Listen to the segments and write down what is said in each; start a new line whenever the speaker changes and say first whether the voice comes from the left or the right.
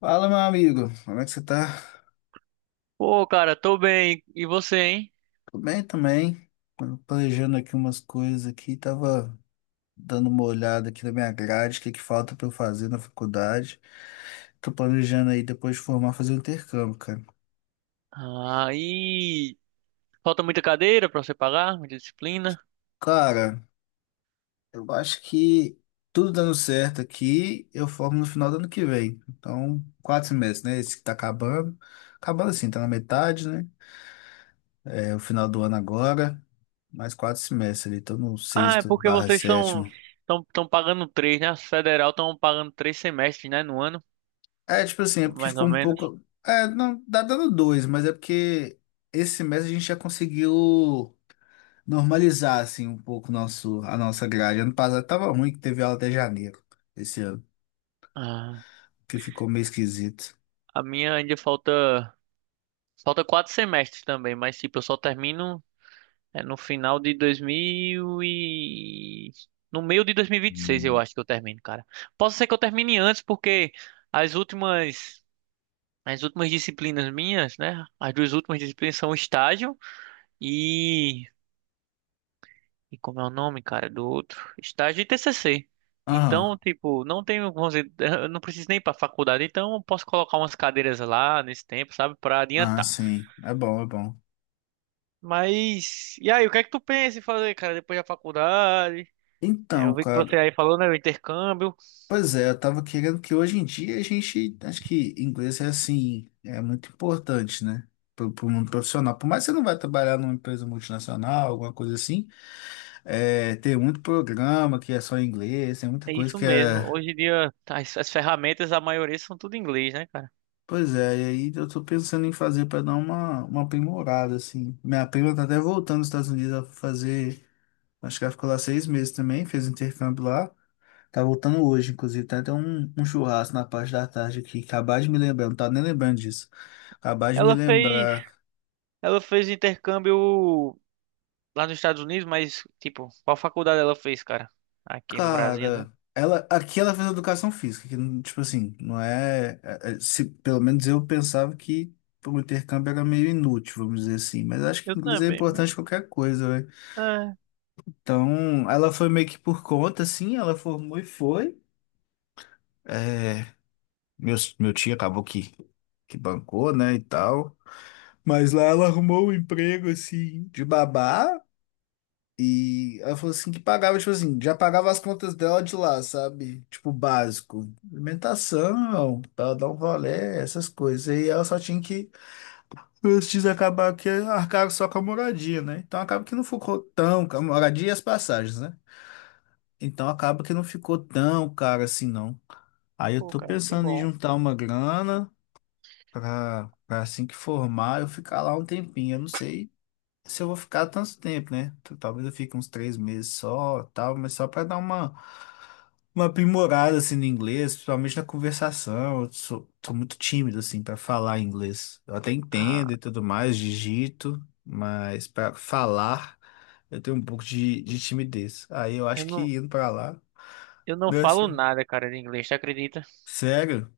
left: Fala, meu amigo. Como é que você tá?
right: Pô, cara, tô bem. E você, hein?
left: Tudo bem também. Tava planejando aqui umas coisas aqui, tava dando uma olhada aqui na minha grade, o que que falta pra eu fazer na faculdade. Tô planejando aí depois de formar fazer um intercâmbio, cara.
right: Aí falta muita cadeira pra você pagar, muita disciplina.
left: Cara, eu acho que tudo dando certo aqui, eu formo no final do ano que vem. Então, 4 semestres, né? Esse que tá acabando. Acabando assim, tá na metade, né? É o final do ano agora. Mais 4 semestres ali, tô no
right: Ah, é
left: sexto
right: porque
left: barra
right: vocês são
left: sétimo.
right: tão, tão pagando três, né? As federal estão pagando três semestres, né, no ano,
left: É, tipo assim, é porque
right: mais
left: ficou
right: ou
left: um
right: menos.
left: pouco. É, não, dá dando dois, mas é porque esse mês a gente já conseguiu normalizar, assim, um pouco a nossa grade. Ano passado tava ruim que teve aula até janeiro, esse ano,
right: Ah,
left: que ficou meio esquisito.
right: a minha ainda falta quatro semestres também, mas tipo, eu só termino no final de 2000 e no meio de 2026, eu acho que eu termino, cara. Posso ser que eu termine antes porque as últimas As últimas disciplinas minhas, né? As duas últimas disciplinas são estágio e. E como é o nome, cara, do outro? Estágio e TCC.
left: Aham,
right: Então, tipo, não tenho, vamos dizer, eu não preciso nem ir pra faculdade, então eu posso colocar umas cadeiras lá nesse tempo, sabe, pra
left: ah,
right: adiantar.
left: sim, é bom, é bom.
right: Mas, e aí, o que é que tu pensa em fazer, cara, depois da faculdade? É,
left: Então,
right: eu vi que você
left: cara,
right: aí falou, né, o intercâmbio.
left: pois é, eu tava querendo que hoje em dia a gente, acho que inglês é assim, é muito importante, né? Pro mundo profissional. Por mais que você não vai trabalhar numa empresa multinacional, alguma coisa assim. É, tem muito programa que é só em inglês, tem muita
right: É
left: coisa
right: isso
left: que
right: mesmo.
left: é.
right: Hoje em dia, as ferramentas, a maioria são tudo em inglês, né, cara?
left: Pois é, e aí eu tô pensando em fazer para dar uma aprimorada, assim. Minha prima tá até voltando dos Estados Unidos a fazer. Acho que ela ficou lá 6 meses também, fez intercâmbio lá. Tá voltando hoje, inclusive. Tá até um churrasco na parte da tarde aqui. Acabar de me lembrar, não tava nem lembrando disso. Acabar de me
right: Ela fez,
left: lembrar.
right: ela fez intercâmbio lá nos Estados Unidos, mas, tipo, qual faculdade ela fez, cara? Aqui no Brasil, né?
left: Cara, ela, aqui ela fez educação física, que, tipo assim, não é, se, pelo menos eu pensava que o intercâmbio era meio inútil, vamos dizer assim, mas acho que
right: Eu
left: inglês é
right: também, mas.
left: importante em qualquer coisa, né?
right: É,
left: Então, ela foi meio que por conta, assim, ela formou e foi. É, meu tio acabou que bancou, né, e tal. Mas lá ela arrumou um emprego, assim, de babá, e ela falou assim que pagava, tipo assim, já pagava as contas dela de lá, sabe? Tipo, básico. Alimentação, pra ela dar um rolê, essas coisas. E ela só tinha que, antes de acabar que arcar só com a moradia, né? Então acaba que não ficou tão, a moradia e as passagens, né? Então acaba que não ficou tão caro assim, não. Aí eu
right: pô,
left: tô
right: cara, que
left: pensando em
right: bom.
left: juntar uma grana pra assim que formar, eu ficar lá um tempinho. Eu não sei se eu vou ficar tanto tempo, né? Talvez eu fique uns 3 meses só, tal, mas só para dar uma aprimorada assim no inglês, principalmente na conversação. Eu sou muito tímido assim para falar inglês. Eu até
right: Ah,
left: entendo e tudo mais, digito, mas para falar eu tenho um pouco de timidez. Aí eu acho
right: eu não,
left: que indo para lá,
right: eu não falo
left: nessa,
right: nada, cara, de inglês, tu acredita?
left: sério?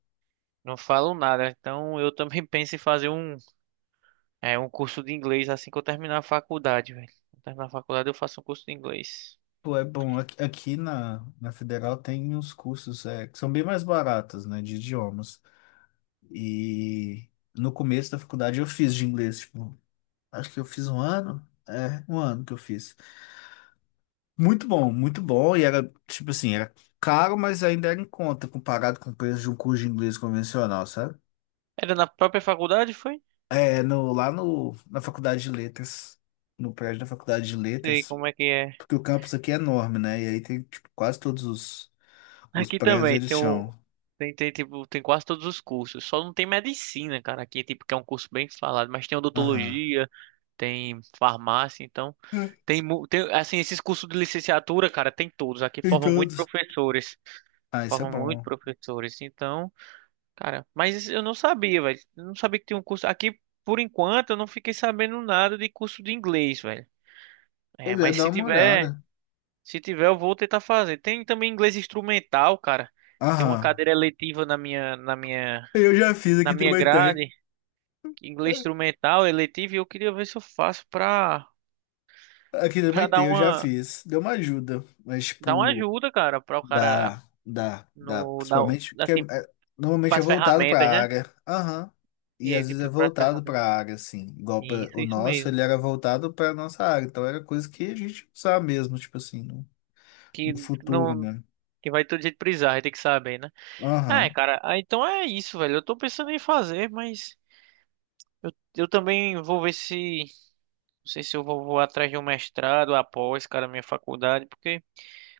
right: Não falo nada. Então, eu também penso em fazer um curso de inglês assim que eu terminar a faculdade, velho. Quando terminar a faculdade, eu faço um curso de inglês.
left: Pô, é bom, aqui na Federal tem uns cursos é, que são bem mais baratos, né, de idiomas. E no começo da faculdade eu fiz de inglês, tipo, acho que eu fiz um ano. É, um ano que eu fiz. Muito bom, muito bom. E era, tipo assim, era caro, mas ainda era em conta, comparado com o preço de um curso de inglês convencional, sabe?
right: Era na própria faculdade, foi?
left: É, no, lá no, na faculdade de letras, no prédio da faculdade de
right: Sei
left: letras,
right: como é que é.
left: porque o campus aqui é enorme, né? E aí tem, tipo, quase todos os
right: Aqui
left: prédios
right: também
left: eles
right: tem o.
left: são...
right: Tipo, tem quase todos os cursos. Só não tem medicina, cara. Aqui, tipo, que é um curso bem falado. Mas tem
left: Aham.
right: odontologia, tem farmácia, então.
left: É.
right: Tem, tem, assim, esses cursos de licenciatura, cara, tem todos. Aqui
left: Em
right: formam muito
left: todos.
right: professores.
left: Ah, isso é
right: Formam muito
left: bom.
right: professores. Então, cara, mas eu não sabia, velho. Eu não sabia que tinha um curso. Aqui, por enquanto, eu não fiquei sabendo nada de curso de inglês, velho. É,
left: Pois é,
right: mas
left: dá
right: se
left: uma
right: tiver.
left: olhada.
right: Se tiver, eu vou tentar fazer. Tem também inglês instrumental, cara. Tem uma
left: Aham.
right: cadeira eletiva na minha, na minha,
left: Eu já fiz,
right: na
left: aqui
right: minha
left: também tem.
right: grade, inglês instrumental, eletivo, e eu queria ver se eu faço pra,
left: Aqui
right: pra
left: também tem, eu já fiz. Deu uma ajuda, mas,
right: dar uma
left: tipo,
right: ajuda, cara, pra o cara
left: dá, dá, dá.
right: no,
left: Principalmente
right: na,
left: porque
right: assim,
left: normalmente é
right: pras
left: voltado
right: ferramentas,
left: pra
right: né?
left: área. Aham.
right: E
left: E
right: aí,
left: às vezes é
right: tipo, pras
left: voltado
right: ferramentas.
left: pra área, assim. Igual
right: Isso,
left: o
right: isso
left: nosso,
right: mesmo.
left: ele era voltado pra nossa área. Então era coisa que a gente usava mesmo, tipo assim, no,
right: Que
left: no futuro,
right: não,
left: né?
right: que vai todo jeito precisar, vai ter que saber, né? Ah, é,
left: Aham.
right: cara, ah, então é isso, velho. Eu tô pensando em fazer, mas eu também vou ver se não sei se vou atrás de um mestrado após, cara, minha faculdade, porque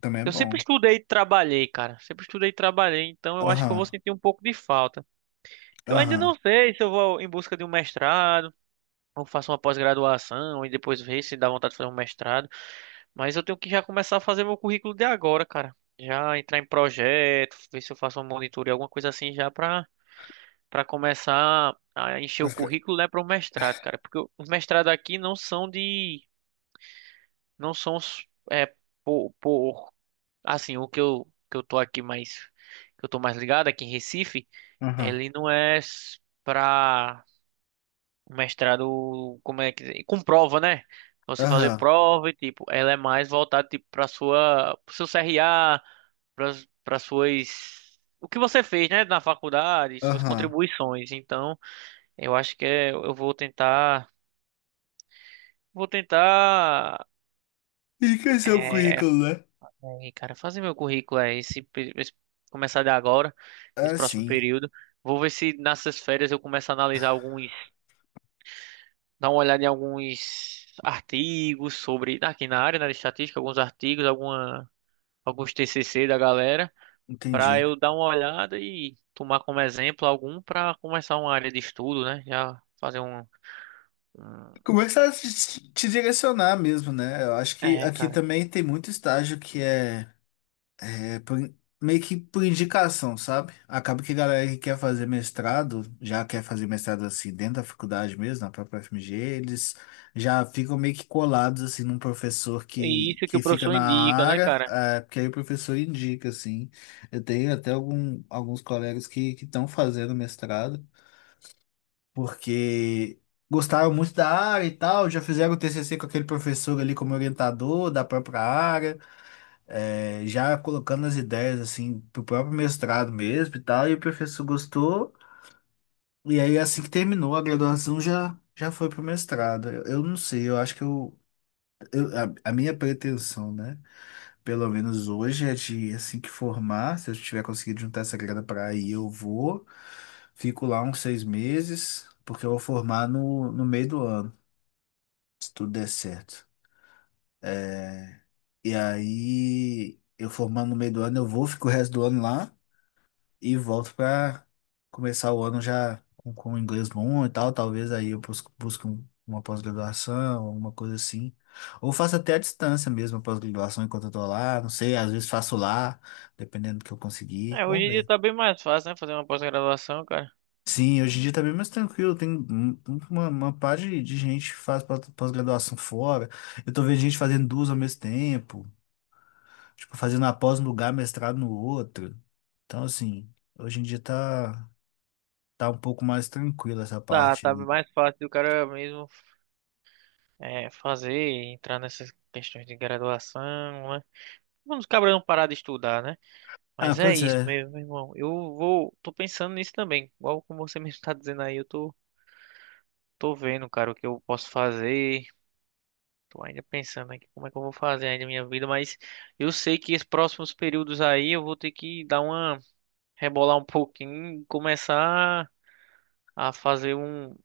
left: Também é
right: eu sempre
left: bom.
right: estudei e trabalhei, cara. Sempre estudei e trabalhei, então eu acho que eu vou
left: Aham.
right: sentir um pouco de falta. Eu ainda não
left: Aham.
right: sei se eu vou em busca de um mestrado, ou faço uma pós-graduação e depois ver se dá vontade de fazer um mestrado, mas eu tenho que já começar a fazer meu currículo de agora, cara. Já entrar em projeto, ver se eu faço uma monitoria, alguma coisa assim já pra começar a encher o
left: Mas que-
right: currículo, né, para o mestrado, cara. Porque os mestrados aqui não são por assim, o que eu tô aqui mais que eu tô mais ligado aqui em Recife,
left: Aham.
right: ele não é para mestrado, como é que com prova, né? Você fazer
left: Aham.
right: prova e tipo, ela é mais voltada tipo para sua pro seu CRA, para para suas O que você fez, né, na faculdade, suas
left: Aham.
right: contribuições. Então, eu acho que eu vou tentar
left: Enriqueceu o
right: é,
left: currículo, né?
right: aí, cara, fazer meu currículo aí começar de agora, esse
left: Ah,
right: próximo
left: sim.
right: período. Vou ver se nessas férias eu começo a analisar alguns, dar uma olhada em alguns artigos sobre aqui na área, né, de estatística, alguns artigos, alguma, alguns TCC da galera, para
left: Entendi.
right: eu dar uma olhada e tomar como exemplo algum para começar uma área de estudo, né? Já fazer um, um-
left: Começar a te direcionar mesmo, né? Eu acho que
right: é,
left: aqui
right: cara.
left: também tem muito estágio que é meio que por indicação, sabe? Acaba que a galera que quer fazer mestrado, já quer fazer mestrado assim dentro da faculdade mesmo, na própria FMG, eles já ficam meio que colados assim num professor
right: E
left: que,
right: isso que
left: que
right: o
left: fica
right: professor
left: na
right: indica, né,
left: área,
right: cara?
left: é, porque aí o professor indica, assim. Eu tenho até alguns colegas que estão fazendo mestrado porque gostaram muito da área e tal, já fizeram o TCC com aquele professor ali como orientador da própria área, já colocando as ideias assim pro próprio mestrado mesmo e tal, e o professor gostou, e aí assim que terminou a graduação já já foi pro mestrado. Eu não sei, eu acho que eu- a minha pretensão, né? Pelo menos hoje é de assim que formar. Se eu tiver conseguido juntar essa grana para ir, eu vou. Fico lá uns 6 meses, porque eu vou formar no meio do ano, se tudo der certo. É, e aí, eu formando no meio do ano, eu vou, fico o resto do ano lá, e volto para começar o ano já com o inglês bom e tal. Talvez aí eu busque uma pós-graduação, alguma coisa assim. Ou faço até à distância mesmo a pós-graduação enquanto eu tô lá. Não sei, às vezes faço lá, dependendo do que eu conseguir.
right: É, hoje
left: Vamos
right: em dia
left: ver.
right: tá bem mais fácil, né, fazer uma pós-graduação, cara.
left: Sim, hoje em dia tá bem mais tranquilo. Tem uma par de gente que faz pós-graduação fora. Eu tô vendo gente fazendo duas ao mesmo tempo. Tipo, fazendo a pós num lugar, mestrado no outro. Então, assim, hoje em dia tá um pouco mais tranquila essa
right: Dá,
left: parte,
right: tá
left: né?
right: mais fácil do cara mesmo fazer, entrar nessas questões de graduação, né? Vamos cabra não parar de estudar, né?
left: Ah,
right: Mas é
left: pois
right: isso
left: é.
right: mesmo, meu irmão. Eu vou, tô pensando nisso também. Igual como você mesmo tá dizendo aí, tô vendo, cara, o que eu posso fazer. Tô ainda pensando aqui como é que eu vou fazer ainda a minha vida, mas eu sei que esses próximos períodos aí eu vou ter que dar uma rebolar um pouquinho, começar a fazer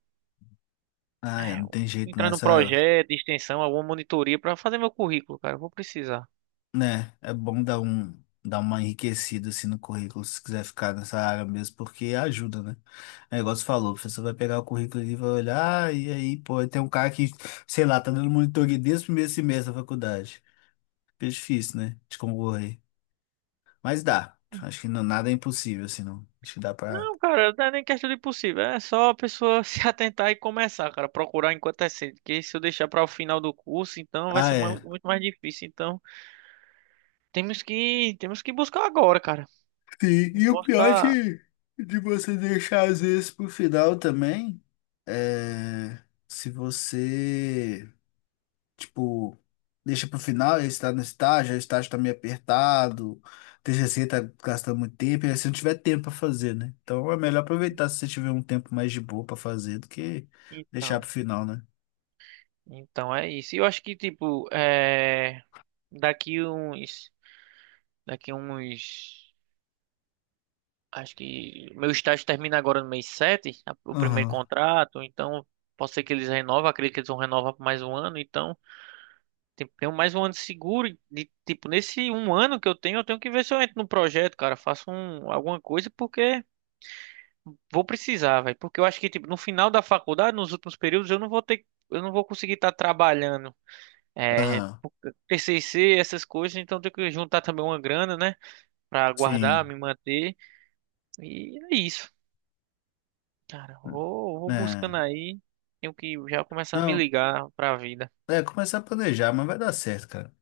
left: Ah, é,
right: é,
left: não tem jeito não.
right: entrar num
left: Essa,
right: projeto de extensão, alguma monitoria para fazer meu currículo, cara. Eu vou precisar.
left: né, é bom dar uma enriquecida assim no currículo, se quiser ficar nessa área mesmo, porque ajuda, né? É igual você falou, o professor vai pegar o currículo e vai olhar, ah, e aí, pô, tem um cara que, sei lá, tá dando monitoria desde o primeiro semestre da faculdade. Fica difícil, né, de concorrer. Mas dá. Acho que não, nada é impossível, assim, não. Acho que dá pra...
right: Não, cara, não é nem questão de possível. É só a pessoa se atentar e começar, cara. Procurar enquanto é cedo. Porque se eu deixar para o final do curso, então vai
left: Ah,
right: ser
left: é.
right: muito mais difícil. Então, temos que buscar agora, cara.
left: Sim,
right: Não
left: e o
right: posso
left: pior
right: estar.
left: de você deixar às vezes pro final também é se você, tipo, deixa pro final, aí você tá no estágio, aí o estágio tá meio apertado, o TCC tá gastando muito tempo, e aí você não tiver tempo pra fazer, né? Então é melhor aproveitar se você tiver um tempo mais de boa pra fazer do que deixar
right: Então,
left: pro final, né?
right: então é isso. E eu acho que, tipo, é... daqui uns. Daqui uns. Acho que meu estágio termina agora no mês 7, o primeiro
left: Aham,
right: contrato, então pode ser que eles renovem, acredito que eles vão renovar por mais um ano, então tenho mais um ano seguro, de, tipo, nesse um ano que eu tenho que ver se eu entro no projeto, cara, faço um, alguma coisa, porque vou precisar, velho, porque eu acho que, tipo, no final da faculdade, nos últimos períodos, eu não vou conseguir estar trabalhando, é,
left: aham,
right: TCC, essas coisas, então eu tenho que juntar também uma grana, né, pra guardar,
left: sim,
right: me manter, e é isso. Cara, vou buscando
left: né?
right: aí. Tenho que já começar a me
left: Não,
right: ligar pra vida.
left: é começar a planejar, mas vai dar certo, cara.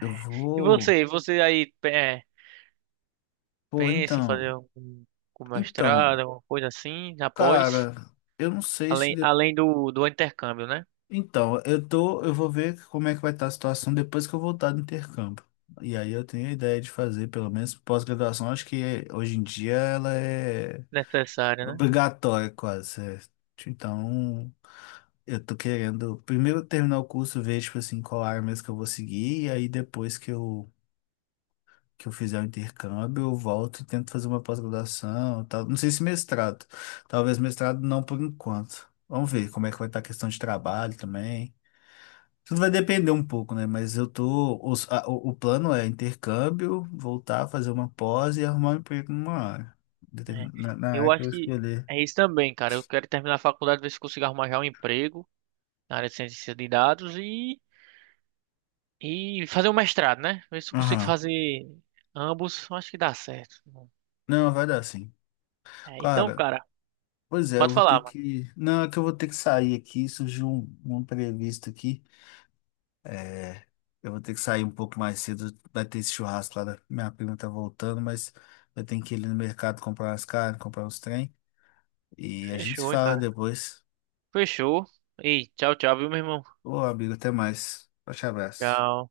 left: Eu
right: E
left: vou.
right: você,
left: Pô,
right: pensa em
left: então.
right: fazer algum, algum
left: Então,
right: mestrado, alguma coisa assim, após,
left: cara, eu não sei se. de-
right: além do, do intercâmbio, né?
left: Então, eu vou ver como é que vai estar a situação depois que eu voltar do intercâmbio. E aí eu tenho a ideia de fazer, pelo menos pós-graduação, acho que hoje em dia ela é
right: Necessário, né?
left: obrigatória quase, certo? Então, eu tô querendo primeiro terminar o curso, ver, tipo assim, qual área mesmo que eu vou seguir, e aí depois que eu fizer o intercâmbio, eu volto e tento fazer uma pós-graduação, tal. Não sei se mestrado. Talvez mestrado não por enquanto. Vamos ver como é que vai estar a questão de trabalho também. Tudo vai depender um pouco, né? Mas eu tô. O plano é intercâmbio, voltar, fazer uma pós e arrumar um emprego numa área
right: É.
left: na área
right: Eu
left: que eu
right: acho que
left: escolher.
right: é isso também, cara. Eu quero terminar a faculdade, ver se consigo arrumar já um emprego na área de ciência de dados e fazer um mestrado, né? Ver se eu consigo
left: Aham.
right: fazer ambos. Eu acho que dá certo.
left: Não, vai dar sim.
right: É, então,
left: Cara,
right: cara,
left: pois é, eu
right: pode
left: vou ter
right: falar, mano.
left: que... Não, é que eu vou ter que sair aqui. Surgiu um imprevisto aqui. É, eu vou ter que sair um pouco mais cedo. Vai ter esse churrasco lá. Minha prima tá voltando, mas eu tenho que ir ali no mercado comprar umas carnes, comprar uns trem. E a gente se
right: Fechou, hein,
left: fala
right: cara.
left: depois.
right: Fechou. Ei, tchau, tchau, viu, meu irmão?
left: Ô, amigo, até mais. Forte abraço.
right: Tchau.